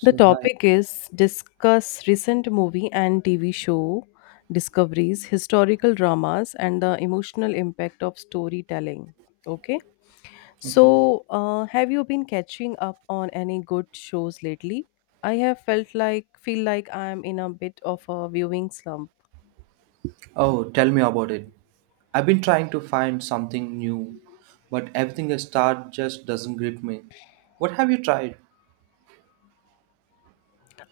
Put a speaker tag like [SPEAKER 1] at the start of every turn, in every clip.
[SPEAKER 1] The
[SPEAKER 2] hi.
[SPEAKER 1] topic is discuss recent movie and TV show discoveries, historical dramas, and the emotional impact of storytelling. Okay,
[SPEAKER 2] Okay.
[SPEAKER 1] so have you been catching up on any good shows lately? I have felt like feel like I am in a bit of a viewing slump.
[SPEAKER 2] Oh, tell me about it. I've been trying to find something new, but everything I start just doesn't grip me. What have you tried?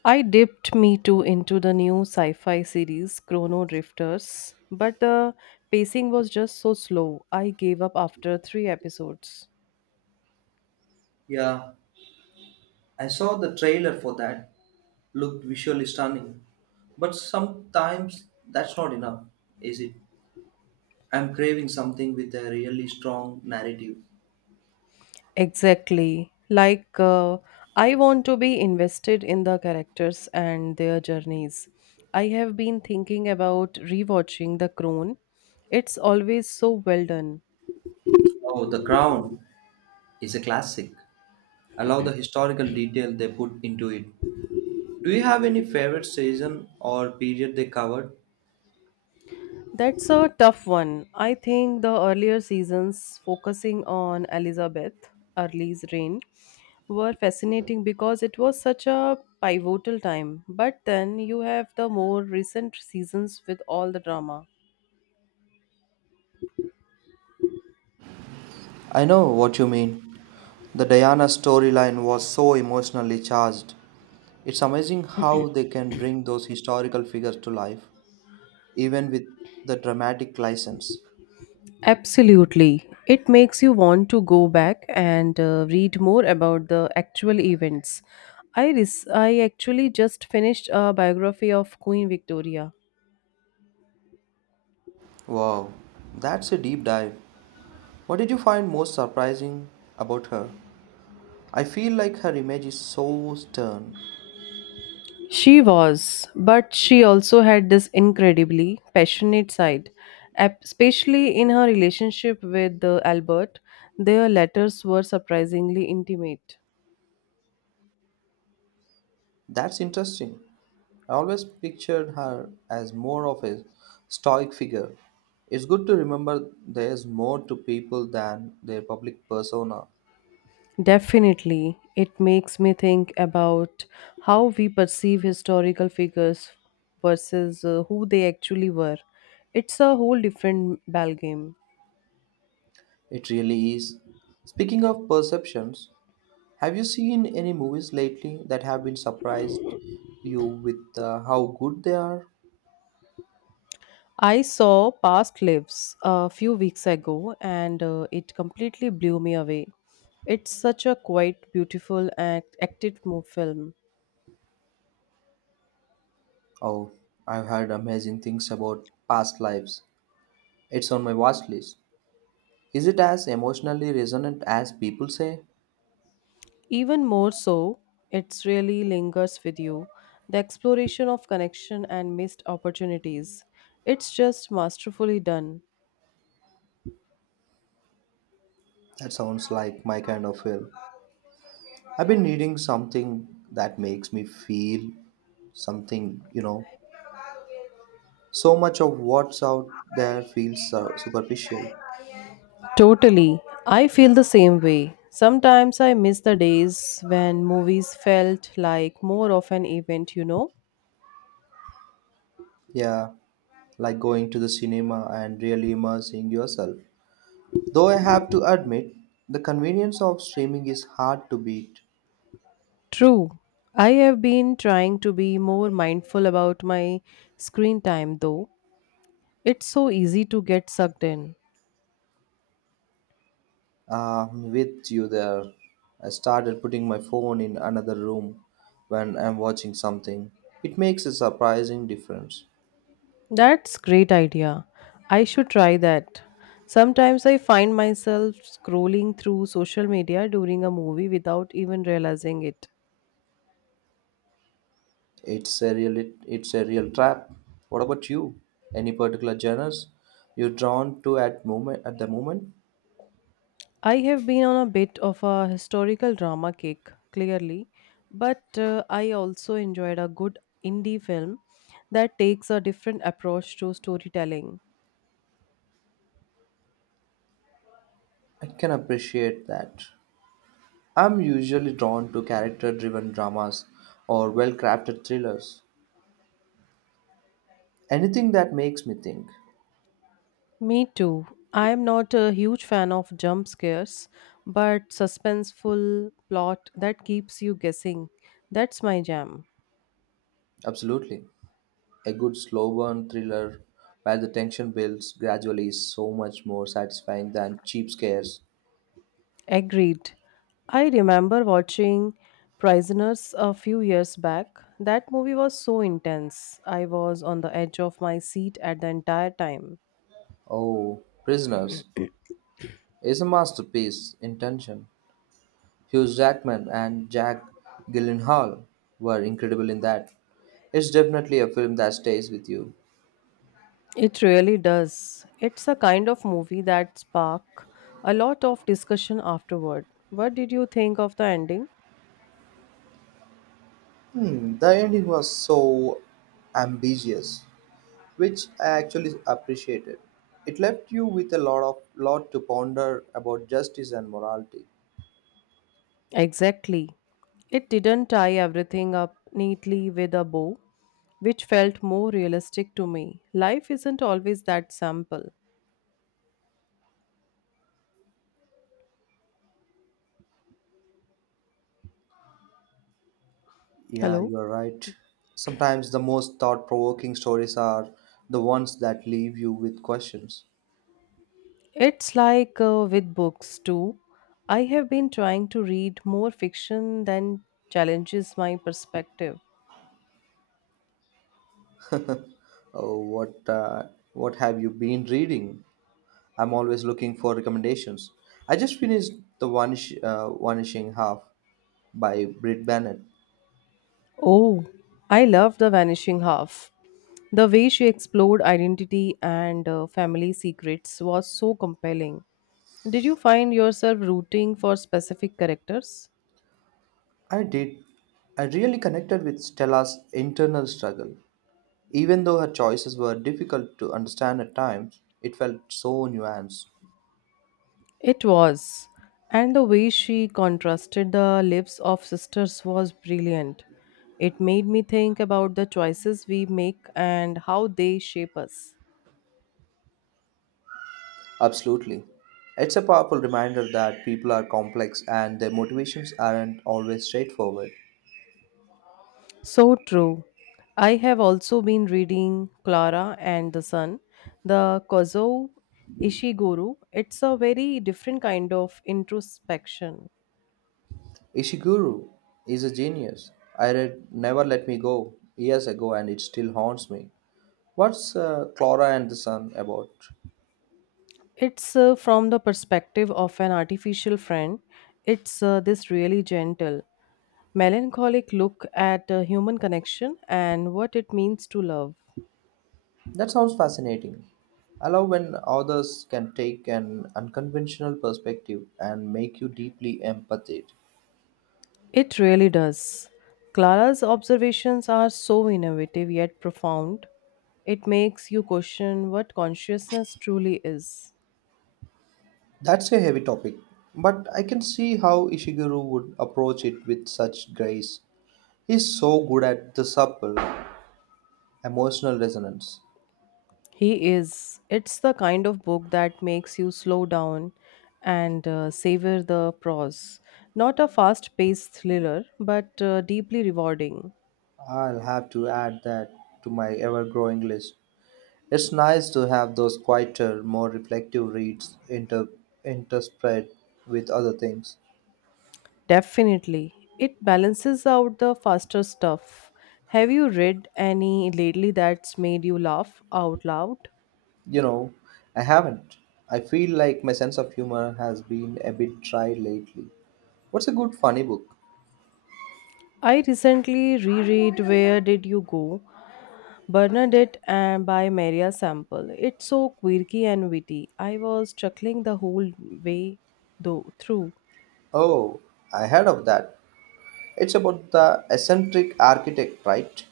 [SPEAKER 1] I dipped me too into the new sci-fi series Chrono Drifters, but the pacing was just so slow. I gave up after three episodes.
[SPEAKER 2] Yeah, I saw the trailer for that. Looked visually stunning. But sometimes that's not enough, is it? I'm craving something with a really strong narrative.
[SPEAKER 1] Exactly. I want to be invested in the characters and their journeys. I have been thinking about rewatching The Crown. It's always so well done.
[SPEAKER 2] Oh, The Crown is a classic. I love the historical detail they put into it. Do you have any favorite season or period they covered?
[SPEAKER 1] That's a tough one. I think the earlier seasons focusing on Elizabeth Early's reign were fascinating because it was such a pivotal time. But then you have the more recent seasons with all the drama.
[SPEAKER 2] I know what you mean. The Diana storyline was so emotionally charged. It's amazing how they can bring those historical figures to life, even with the dramatic license.
[SPEAKER 1] Absolutely. It makes you want to go back and read more about the actual events. I actually just finished a biography of Queen Victoria.
[SPEAKER 2] Wow, that's a deep dive. What did you find most surprising about her? I feel like her image is so stern.
[SPEAKER 1] She was, but she also had this incredibly passionate side, especially in her relationship with Albert. Their letters were surprisingly intimate.
[SPEAKER 2] That's interesting. I always pictured her as more of a stoic figure. It's good to remember there's more to people than their public persona.
[SPEAKER 1] Definitely. It makes me think about how we perceive historical figures versus who they actually were. It's a whole different ballgame.
[SPEAKER 2] It really is. Speaking of perceptions, have you seen any movies lately that have been surprised you with how good they are?
[SPEAKER 1] I saw Past Lives a few weeks ago and it completely blew me away. It's such a quite beautiful and acted film.
[SPEAKER 2] Oh, I've heard amazing things about past lives. It's on my watch list. Is it as emotionally resonant as people say?
[SPEAKER 1] Even more so, it really lingers with you the exploration of connection and missed opportunities. It's just masterfully done.
[SPEAKER 2] That sounds like my kind of film. I've been needing something that makes me feel something. So much of what's out there feels so superficial.
[SPEAKER 1] Totally. I feel the same way. Sometimes I miss the days when movies felt like more of an event, you know?
[SPEAKER 2] Yeah, like going to the cinema and really immersing yourself. Though I have to admit, the convenience of streaming is hard to beat.
[SPEAKER 1] True. I have been trying to be more mindful about my screen time, though. It's so easy to get sucked in.
[SPEAKER 2] With you there, I started putting my phone in another room when I'm watching something. It makes a surprising difference.
[SPEAKER 1] That's great idea. I should try that. Sometimes I find myself scrolling through social media during a movie without even realizing it.
[SPEAKER 2] It's a real it's a real trap. What about you? Any particular genres you're drawn to at the moment?
[SPEAKER 1] I have been on a bit of a historical drama kick, clearly, but I also enjoyed a good indie film that takes a different approach to storytelling.
[SPEAKER 2] I can appreciate that. I'm usually drawn to character-driven dramas or well-crafted thrillers. Anything that makes me think.
[SPEAKER 1] Me too. I am not a huge fan of jump scares, but suspenseful plot that keeps you guessing. That's my jam.
[SPEAKER 2] Absolutely. A good slow burn thriller where the tension builds gradually is so much more satisfying than cheap scares.
[SPEAKER 1] Agreed. I remember watching Prisoners a few years back. That movie was so intense. I was on the edge of my seat at the entire time.
[SPEAKER 2] Oh, Prisoners is a masterpiece in tension. Hugh Jackman and Jack Gyllenhaal were incredible in that. It's definitely a film that stays with you.
[SPEAKER 1] It really does. It's a kind of movie that spark a lot of discussion afterward. What did you think of the ending?
[SPEAKER 2] Hmm, the ending was so ambiguous, which I actually appreciated. It left you with a lot to ponder about justice and morality.
[SPEAKER 1] Exactly. It didn't tie everything up neatly with a bow, which felt more realistic to me. Life isn't always that simple.
[SPEAKER 2] Yeah,
[SPEAKER 1] Hello?
[SPEAKER 2] you are right. Sometimes the most thought-provoking stories are the ones that leave you with questions.
[SPEAKER 1] It's like with books too. I have been trying to read more fiction than challenges my perspective.
[SPEAKER 2] Oh, what have you been reading? I'm always looking for recommendations. I just finished The Vanishing Half by Britt Bennett.
[SPEAKER 1] Oh, I love The Vanishing Half. The way she explored identity and family secrets was so compelling. Did you find yourself rooting for specific characters?
[SPEAKER 2] I did. I really connected with Stella's internal struggle. Even though her choices were difficult to understand at times, it felt so nuanced.
[SPEAKER 1] It was. And the way she contrasted the lives of sisters was brilliant. It made me think about the choices we make and how they shape us.
[SPEAKER 2] Absolutely. It's a powerful reminder that people are complex and their motivations aren't always straightforward.
[SPEAKER 1] So true. I have also been reading Clara and the Sun, the Kozo Ishiguro. It's a very different kind of introspection.
[SPEAKER 2] Ishiguro is a genius. I read Never Let Me Go years ago and it still haunts me. What's Clara and the Sun about?
[SPEAKER 1] It's from the perspective of an artificial friend. It's this really gentle melancholic look at human connection and what it means to love.
[SPEAKER 2] That sounds fascinating. I love when authors can take an unconventional perspective and make you deeply empathic.
[SPEAKER 1] It really does. Clara's observations are so innovative yet profound. It makes you question what consciousness truly is.
[SPEAKER 2] That's a heavy topic, but I can see how Ishiguro would approach it with such grace. He's so good at the subtle emotional resonance.
[SPEAKER 1] He is. It's the kind of book that makes you slow down and savor the prose. Not a fast paced thriller, but deeply rewarding.
[SPEAKER 2] I'll have to add that to my ever growing list. It's nice to have those quieter, more reflective reads interspread with other things.
[SPEAKER 1] Definitely. It balances out the faster stuff. Have you read any lately that's made you laugh out loud?
[SPEAKER 2] You know, I haven't. I feel like my sense of humor has been a bit dry lately. What's a good funny book?
[SPEAKER 1] I recently reread Where Did You Go? Bernadette and by Maria Sample. It's so quirky and witty. I was chuckling the whole way though through.
[SPEAKER 2] Oh, I heard of that. It's about the eccentric architect, right?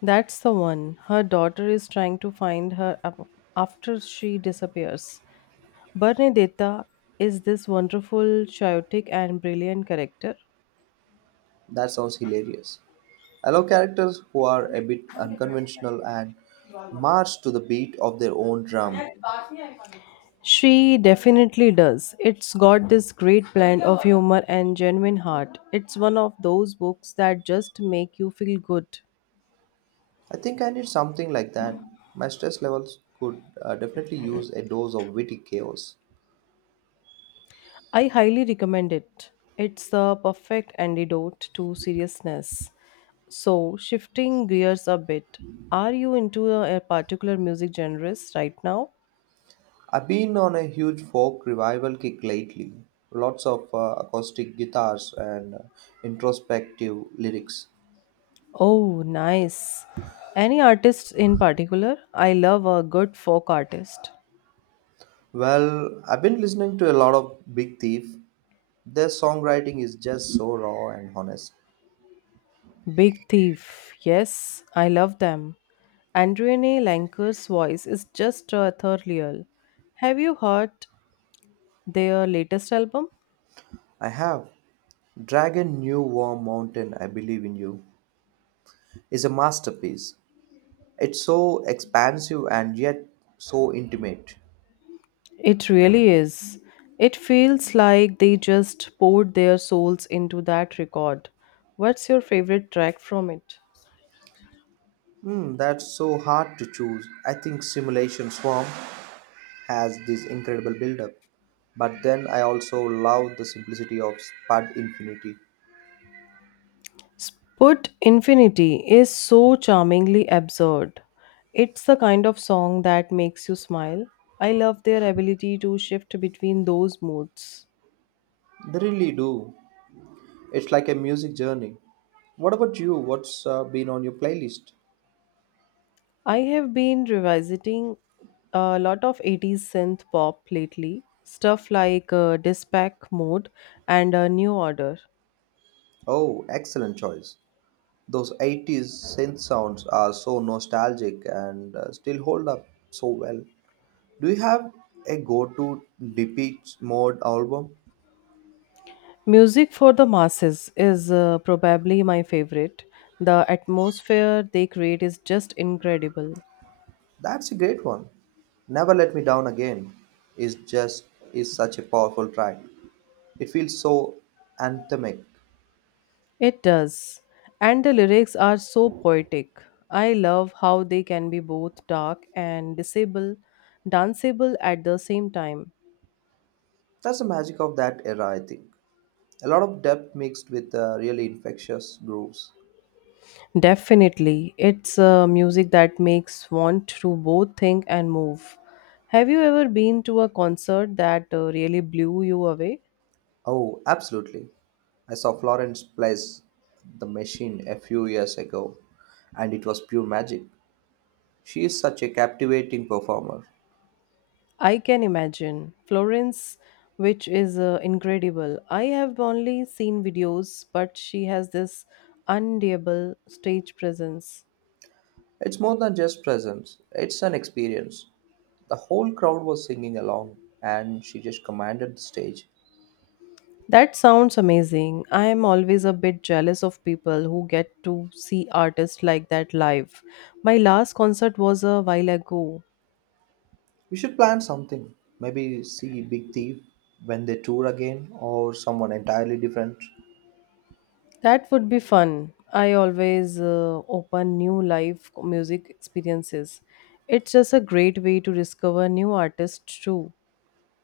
[SPEAKER 1] That's the one. Her daughter is trying to find her after she disappears. Bernadetta is this wonderful, chaotic, and brilliant character.
[SPEAKER 2] That sounds hilarious. I love characters who are a bit unconventional and march to the beat of their own drum.
[SPEAKER 1] She definitely does. It's got this great blend of humor and genuine heart. It's one of those books that just make you feel good.
[SPEAKER 2] I think I need something like that. My stress levels could definitely use a dose of witty chaos.
[SPEAKER 1] I highly recommend it. It's the perfect antidote to seriousness. So, shifting gears a bit, are you into a particular music genres right now?
[SPEAKER 2] I've been on a huge folk revival kick lately. Lots of acoustic guitars and introspective lyrics.
[SPEAKER 1] Oh, nice. Any artists in particular? I love a good folk artist.
[SPEAKER 2] Well, I've been listening to a lot of Big Thief. Their songwriting is just so raw and honest.
[SPEAKER 1] Big Thief. Yes, I love them. Andrene Lanker's voice is just ethereal. Have you heard their latest album?
[SPEAKER 2] I have Dragon New War Mountain, I Believe in You, is a masterpiece. It's so expansive and yet so intimate.
[SPEAKER 1] It really is. It feels like they just poured their souls into that record. What's your favorite track from it?
[SPEAKER 2] Hmm, that's so hard to choose. I think Simulation Swarm has this incredible build-up, but then I also love the simplicity of Spud Infinity.
[SPEAKER 1] Sput Infinity is so charmingly absurd. It's the kind of song that makes you smile. I love their ability to shift between those moods.
[SPEAKER 2] They really do. It's like a music journey. What about you? What's been on your playlist?
[SPEAKER 1] I have been revisiting a lot of 80s synth pop lately, stuff like Dispatch Mode and New Order.
[SPEAKER 2] Oh, excellent choice. Those 80s synth sounds are so nostalgic and still hold up so well. Do you have a go to DP mode album?
[SPEAKER 1] Music for the masses is probably my favorite. The atmosphere they create is just incredible.
[SPEAKER 2] That's a great one. Never Let Me Down Again is just is such a powerful track. It feels so anthemic.
[SPEAKER 1] It does. And the lyrics are so poetic. I love how they can be both dark and danceable at the same time.
[SPEAKER 2] That's the magic of that era, I think. A lot of depth mixed with really infectious grooves.
[SPEAKER 1] Definitely. It's music that makes want to both think and move. Have you ever been to a concert that really blew you away?
[SPEAKER 2] Oh, absolutely. I saw Florence plays the machine a few years ago, and it was pure magic. She is such a captivating performer.
[SPEAKER 1] I can imagine. Florence, which is incredible. I have only seen videos, but she has this undeniable stage presence.
[SPEAKER 2] It's more than just presence, it's an experience. The whole crowd was singing along, and she just commanded the stage.
[SPEAKER 1] That sounds amazing. I am always a bit jealous of people who get to see artists like that live. My last concert was a while ago.
[SPEAKER 2] We should plan something. Maybe see Big Thief when they tour again, or someone entirely different.
[SPEAKER 1] That would be fun. I always open new live music experiences. It's just a great way to discover new artists too.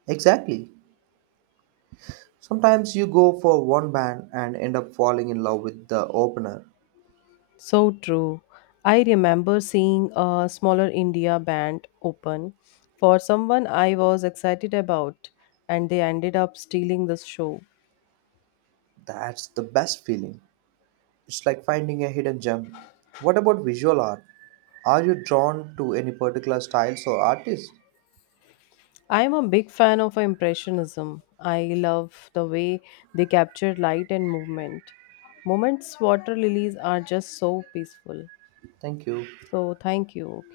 [SPEAKER 2] Exactly. Sometimes you go for one band and end up falling in love with the opener.
[SPEAKER 1] So true. I remember seeing a smaller India band open for someone I was excited about and they ended up stealing the show.
[SPEAKER 2] That's the best feeling. It's like finding a hidden gem. What about visual art? Are you drawn to any particular styles or artists?
[SPEAKER 1] I am a big fan of impressionism. I love the way they capture light and movement. Moments water lilies are just so peaceful.
[SPEAKER 2] Thank you.
[SPEAKER 1] So thank you. Okay.